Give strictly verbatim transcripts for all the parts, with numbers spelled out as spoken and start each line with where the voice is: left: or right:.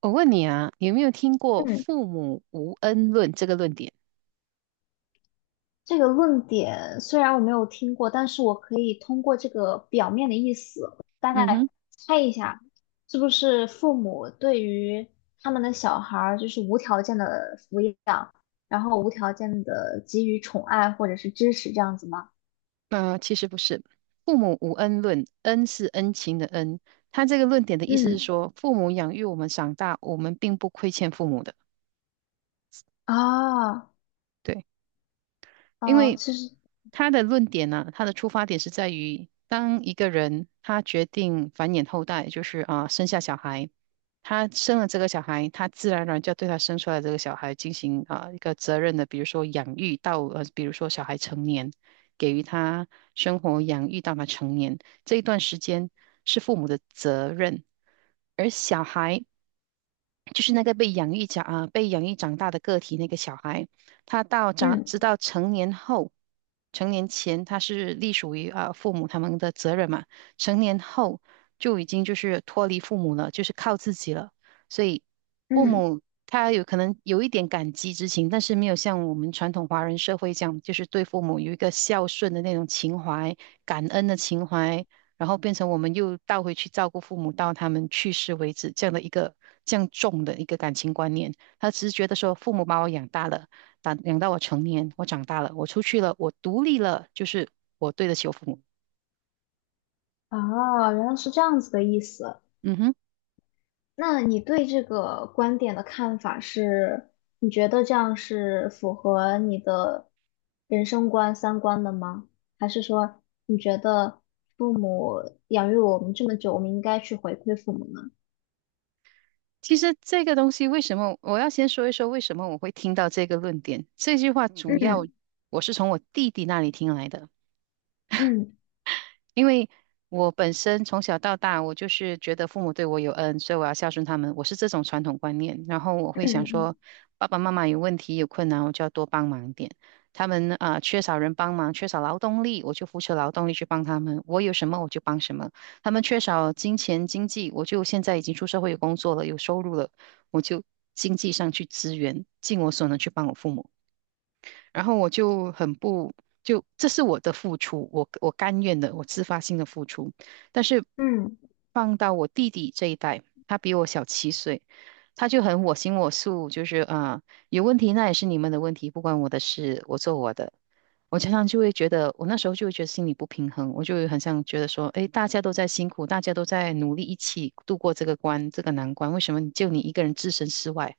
right: 我问你啊，有没有听过
left: 嗯，
right: “父母无恩论"这个论点？
left: 这个论点虽然我没有听过，但是我可以通过这个表面的意思，大
right: 嗯哼。
left: 概猜一下，是不是父母对于他们的小孩儿就是无条件的抚养，然后无条件的给予宠爱或者是支持这样子吗？
right: 那、其实不是，"父母无恩论"，恩是恩情的恩。他这个论点的意思是
left: 嗯，
right: 说，父母养育我们长大，我们并不亏欠父母的。
left: 啊，
right: 对。因
left: 哦，
right: 为
left: 其实，
right: 他的论点呢、他的出发点是在于，当一个人他决定繁衍后代，就是啊、生下小孩，他生了这个小孩，他自然而然就要对他生出来的这个小孩进行啊、一个责任的，比如说养育到呃，比如说小孩成年，给予他生活养育到他成年这一段时间是父母的责任，而小孩就是那个被养育长啊、被养育长大的个体那个小孩，他到长
left: 嗯
right: 直到成年后，成年前他是隶属于啊、父母他们的责任嘛，成年后就已经就是脱离父母了，就是靠自己了，所以父
left: 嗯，
right: 母。他有可能有一点感激之情，但是没有像我们传统华人社会这样，就是对父母有一个孝顺的那种情怀、感恩的情怀，然后变成我们又倒回去照顾父母到他们去世为止，这样的一个这样重的一个感情观念。他只是觉得说，父母把我养大了，养养到我成年，我长大了，我出去了，我独立了，就是我对得起我父母。
left: 啊，原来是这样子的意思。
right: 嗯哼。
left: 那你对这个观点的看法是，你觉得这样是符合你的人生观、三观的吗？还是说你觉得父母养育我们这么久，我们应该去回馈父母呢？
right: 其实这个东西为什么我要先说一说为什么我会听到这个论点？这句话主要
left: 嗯
right: 我是从我弟弟那里听来的。
left: 嗯
right: 因为我本身从小到大，我就是觉得父母对我有恩，所以我要孝顺他们。我是这种传统观念，然后我会想
left: 嗯
right: 说，爸爸妈妈有问题有困难，我就要多帮忙一点。他们啊、缺少人帮忙，缺少劳动力，我就付出劳动力去帮他们。我有什么我就帮什么。他们缺少金钱经济，我就现在已经出社会有工作了，有收入了，我就经济上去支援，尽我所能去帮我父母。然后我就很不，就这是我的付出，我我甘愿的，我自发性的付出。但是
left: 嗯，嗯
right: 放到我弟弟这一代，他比我小七岁，他就很我行我素，就是啊、有问题那也是你们的问题，不关我的事，我做我的。我常常就会觉得，我那时候就会觉得心里不平衡，我就会很想觉得说，诶，大家都在辛苦，大家都在努力，一起度过这个关，这个难关，为什么就你一个人置身事外？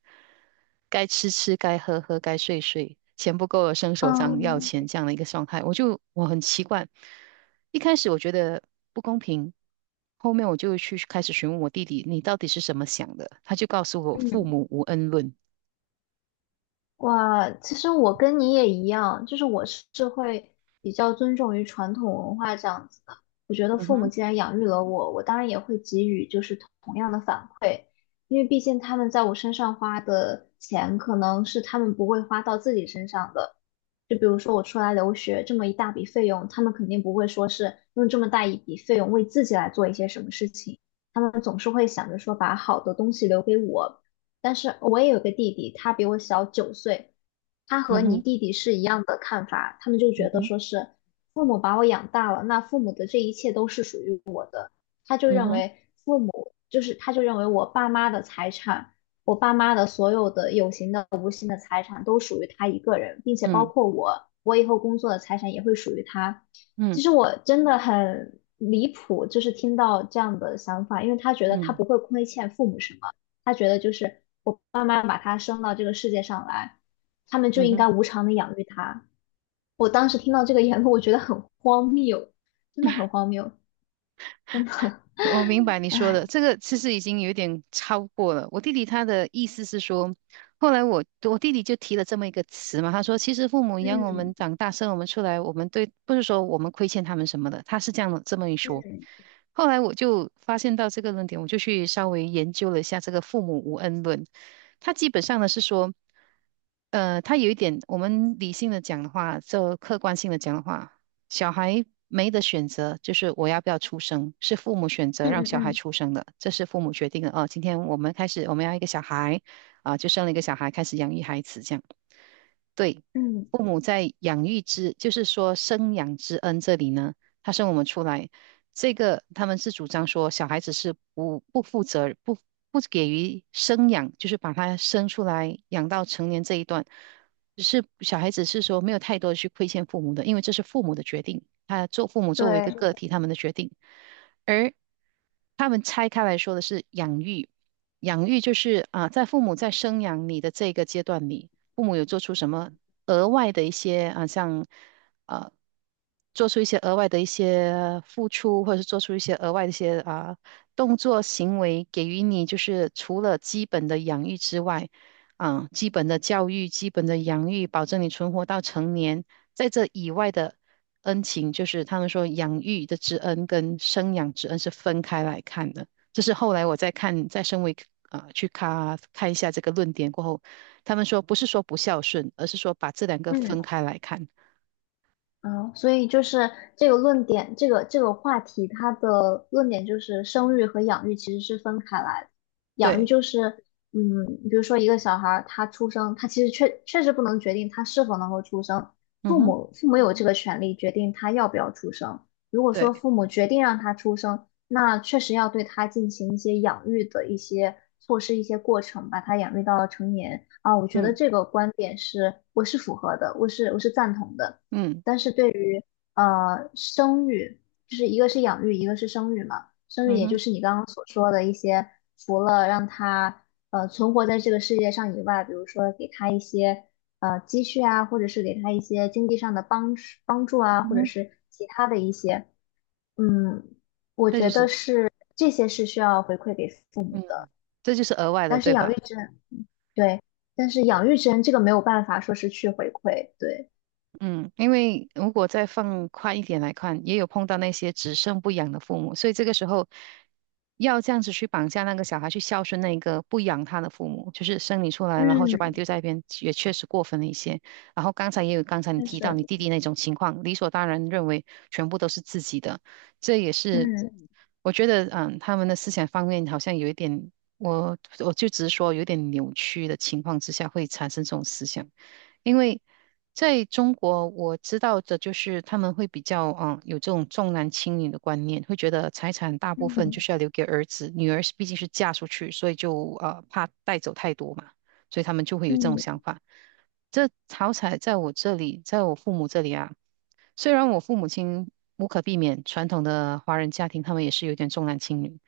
right: 该吃吃，该喝喝，该睡睡，钱不够了伸手张要
left: 嗯
right: 钱这样的一个状态，我就我很奇怪。一开始我觉得不公平，后面我就去开始询问我弟弟，你到底是怎么想的？他就告诉我，父
left: 嗯。
right: 母无恩论。
left: 哇，其实我跟你也一样，就是我是是会比较尊重于传统文化这样子的。我觉得
right: 嗯
left: 父母
right: 哼，
left: 既然养育了我，我当然也会给予就是同样的反馈，因为毕竟他们在我身上花的钱，可能是他们不会花到自己身上的。就比如说我出来留学这么一大笔费用，他们肯定不会说是用这么大一笔费用为自己来做一些什么事情，他们总是会想着说把好的东西留给我。但是我也有个弟弟，他比我小九岁，他和
right: 嗯
left: 你
right: 哼，
left: 弟弟是一样的看法，他们就觉
right: 嗯
left: 得
right: 哼，
left: 说是父母把我养大了，那父母的这一切都是属于他就
right: 嗯
left: 认
right: 哼，
left: 为父母就是他就认为我爸妈的财产，我爸妈的所有的有形的、无形的财产都属于他一个人，并且包
right: 嗯
left: 括我，我以后工作的财产也会属于他。
right: 嗯
left: 其实我真的很离谱，就是听到这样的想法，因为他觉得他
right: 嗯
left: 不会亏欠父母什么，他觉得就是我爸妈把他生到这个世界上来，他们就
right: 嗯
left: 应该
right: 哼。
left: 无偿的养育他。我当时听到这个言论，我觉得很荒谬，真的很荒谬。真的，
right: 我明白 你说
left: 哎，
right: 的，这个其实已经有点超过了。我弟弟他的意思是说，后来我我弟弟就提了这么一个词嘛，他说其实父母养
left: 嗯
right: 我们
left: 嗯
right: 长大，生我们出来，我们对不是说我们亏欠他们什么的，他是这样的这么一说。后来我就发现到这个论点，我就去稍微研究了一下这个父母无恩论，他基本上呢是说。呃，他有一点，我们理性的讲的话，就客观性的讲的话，小孩没得选择，就是我要不要出生，是父母选择让
left: 嗯
right: 小
left: 嗯
right: 孩
left: 嗯，
right: 出生的，这是父母决定的。哦，今天我们开始，我们要一个小孩，啊，就生了一个小孩，开始养育孩子，这样。对。
left: 嗯，
right: 父母在养育之，就是说生养之恩这里呢，他生我们出来，这个他们是主张说小孩子是不不负责、不不给予生养，就是把他生出来养到成年这一段，是小孩子是说没有太多去亏欠父母的，因为这是父母的决定，他做父母作为一个
left: 对，
right: 个体他们的决定，而他们拆开来说的是养育，养育就是啊，在父母在生养你的这个阶段里。父母有做出什么额外的一些啊，像啊，做出一些额外的一些付出，或者是做出一些额外的一些啊动作行为，给予你就是除了基本的养育之外，啊，基本的教育、基本的养育，保证你存活到成年，在这以外的。恩情就是他们说养育的之恩跟生养之恩是分开来看的，这是后来我在看，在身为啊、呃去看看一下这个论点过后，他们说不是说不孝顺，而是说把这两个
left: 嗯
right: 分开来看。
left: 嗯，所以就是这个论点，这个这个话题，它的论点就是生育和养育其实是分开来的。养育
right: 对，
left: 就是，嗯，比如说一个小孩儿他出生，他其实确确实不能决定他是否能够出生，
right: 嗯
left: 父
right: 哼，
left: 母父母有这个权利决定他要不要出生。如果说
right: 对，
left: 父母决定让他出生，那确实要对他进行一些养育的一些措施、一些过程，把他养育到成年啊。我觉得
right: 嗯
left: 这个观点是我是符合的，我是我是赞同的。
right: 嗯
left: 但是对于呃生育，就是一个是养育，一个是生育嘛。生育
right: 嗯
left: 也就
right: 哼
left: 是你刚刚所说的一些，除了让他呃存活在这个世界上以外，比如说给他一些呃积蓄啊，或者是给他一些经济上的帮帮助啊，
right: 嗯
left: 或者
right: 哼，
left: 是其他的一些，嗯，我
right: 这就
left: 觉得
right: 是
left: 是这些是需要回馈给父母
right: 嗯，
left: 的。
right: 这就是额外的，
left: 但是
right: 对
left: 养育
right: 吧？
left: 之恩，对，但是养育之恩这个没有办法说是去回馈，对，
right: 嗯，因为如果再放宽一点来看，也有碰到那些只生不养的父母，所以这个时候要这样子去绑架那个小孩去孝顺那个不养他的父母，就是生你出来，然
left: 嗯，
right: 后就把你丢在
left: 但，
right: 一边，也确实过分了一些。然后刚才也有刚才你提到你弟弟那种情况，理所当然认为全部都是自己的，这也是
left: 嗯。
right: 我觉得，嗯，他们的思想方面好像有一点，我我就直说有点扭曲的情况之下会产生这种思想。因为在中国，我知道的就是他们会比较嗯有这种重男轻女的观念，会觉得财产大部分就是要
left: 嗯
right: 留给儿子，女儿是毕竟是嫁出去，所以就呃怕带走太多嘛，所以他们就会有这种想
left: 嗯
right: 法。这好彩在我这里，在我父母这里啊，虽然我父母亲无可避免，传统的华人家庭他们也是有点重男轻女。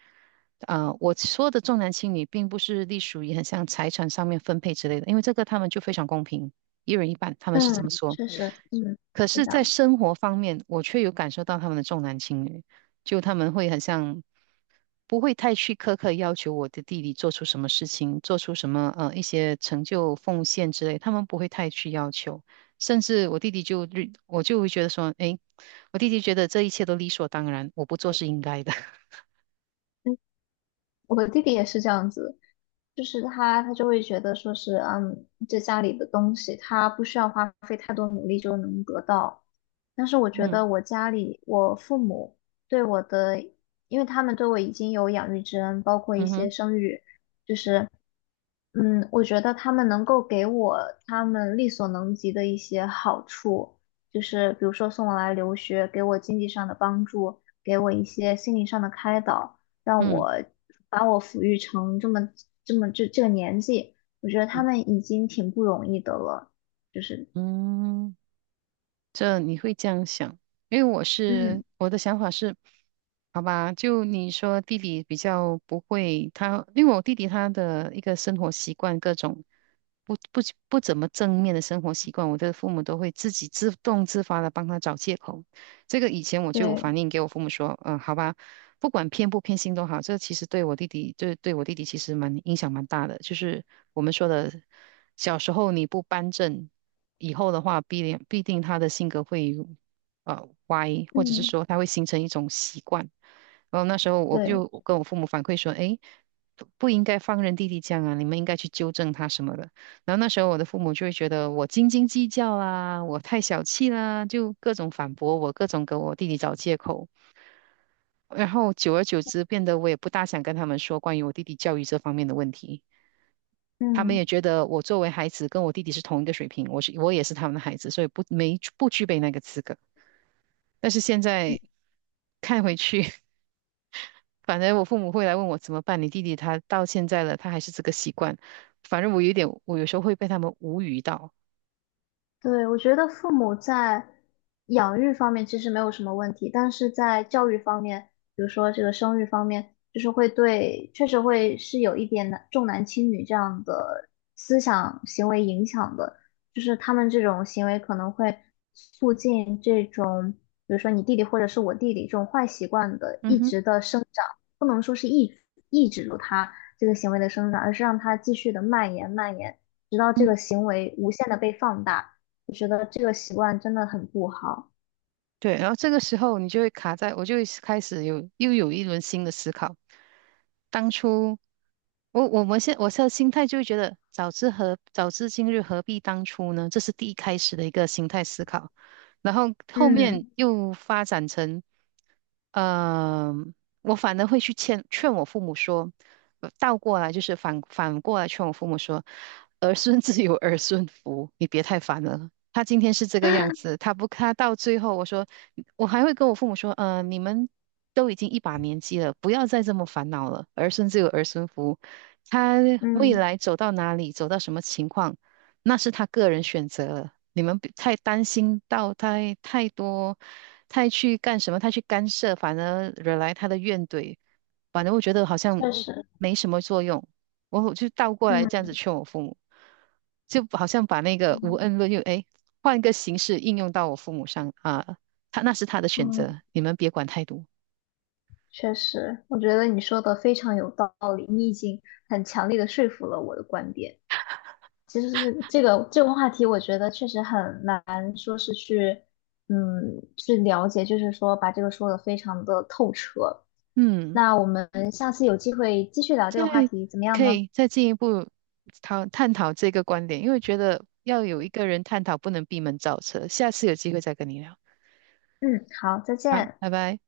right: 啊、我说的重男轻女，并不是隶属于很像财产上面分配之类的，因为这个他们就非常公平，一人一半，他们是这么
left: 嗯，
right: 说。
left: 确实，嗯，
right: 可
left: 是这
right: 是，在
left: 样子。
right: 生活方面，我却有感受到他们的重男轻女，就他们会很像不会太去苛刻要求我的弟弟做出什么事情，做出什么呃一些成就奉献之类，他们不会太去要求。甚至我弟弟就日我就会觉得说，诶，我弟弟觉得这一切都理所当然，我不做是应该的。
left: 嗯，我的弟弟也是这样子，就是他他就会觉得说是，嗯，这家里的东西他不需要花费太多努力就能得到。但是我觉得
right: 嗯
left: 我家里我父母对我的，因为他们对我已经有养育之恩，包括一
right: 嗯
left: 些
right: 哼
left: 生育，就是嗯，我觉得他们能够给我他们力所能及的一些好处，就是比如说送我来留学，给我经济上的帮助，给我一些心灵上的开导，让
right: 嗯
left: 我把我抚育成这么这么这这个年纪，我觉得他
right: 嗯
left: 们已经挺不容易的了，就是
right: 嗯。这你会这样想，因为我是
left: 嗯，
right: 我的想法是，好吧，就你说弟弟比较不会，他因为我弟弟他的一个生活习惯，各种不不不怎么正面的生活习惯，我的父母都会自己自动自发的帮他找借口。这个以前我就有
left: 对，
right: 反映给我父母说，嗯，好吧，不管偏不偏心都好，这其实对我弟弟，就是对我弟弟其实蛮影响蛮大的。就是我们说的，小时候你不扳正，以后的话必定必定他的性格会呃歪，或者是
left: 嗯，
right: 说他会形成一种习惯。然后那时候我
left: 对，
right: 就跟我父母反馈说，诶，不不应该放任弟弟这样啊，你们应该去纠正他什么的。然后那时候我的父母就会觉得我斤斤计较啦，我太小气啦，就各种反驳我，各种给我弟弟找借口。然后久而久之，变得我也不大想跟他们说关于我弟弟教育这方面的问题。他们
left: 嗯。
right: 也觉得我作为孩子跟我弟弟是同一个水平，我是我也是他们的孩子，所以不没不具备那个资格。但是现在看回去，反正我父母会来问我怎么办，你弟弟他到现在了，他还是这个习惯。反正我有点，我有时候会被他们无语到。
left: 对，我觉得父母在养育方面其实没有什么问题，但是在教育方面，比如说这个生育方面，就是会对，确实会是有一点男重男轻女这样的思想行为影响的，就是他们这种行为可能会促进这种，比如说你弟弟或者是我弟弟这种坏习惯的
right: 嗯
left: 一直
right: 哼，
left: 的生长，不能说是抑抑制住他这个行为的生长，而是让他继续的蔓延蔓延，直到这个
right: 嗯
left: 行为无限的被放大。我觉得这个习惯真的很不好。
right: 对，然后这个时候你就会卡在，我就会开始有又有一轮新的思考。当初我我们现我现在心态就会觉得，早知何早知今日何必当初呢？这是第一开始的一个心态思考，然后后面
left: 嗯
right: 又发展成。嗯，我反而会去劝劝我父母说，呃倒过来就是反反过来劝我父母说，儿孙自有儿孙福，你别太烦了。他今天是这个样子，他不，他到最后，我说，我还会跟我父母说，嗯，你们都已经一把年纪了，不要再这么烦恼了。儿孙自有儿孙福，他未
left: 嗯，
right: 来走到哪里，走到什么情况，那是他个人选择了，你们不太担心到太太多，太去干什么，太去干涉，反而惹来他的怨怼，反正我觉得好像
left: 确实，
right: 没什么作用。我就倒过来这样
left: 嗯
right: 子劝我父母，就好像把那个无
left: 嗯
right: 恩论用，哎，换一个形式应用到我父母上啊，他那是他的选择，
left: 嗯
right: 你们别管太多。
left: 确实，我觉得你说的非常有道理，你已经很强烈的说服了我的观点。其实这个这个这个话题，我觉得确实很难说是去嗯去了解，就是说把这个说的非常的透彻。
right: 嗯。
left: 那我们下次有机会继续聊这
right: 再
left: 个话题，怎么样
right: 可
left: 呢？
right: 以再进一步讨探讨这个观点，因为觉得要有一个人探讨，不能闭门造车。下次有机会再跟你聊。
left: 嗯，好，再
right: 好，
left: 见。
right: 拜拜。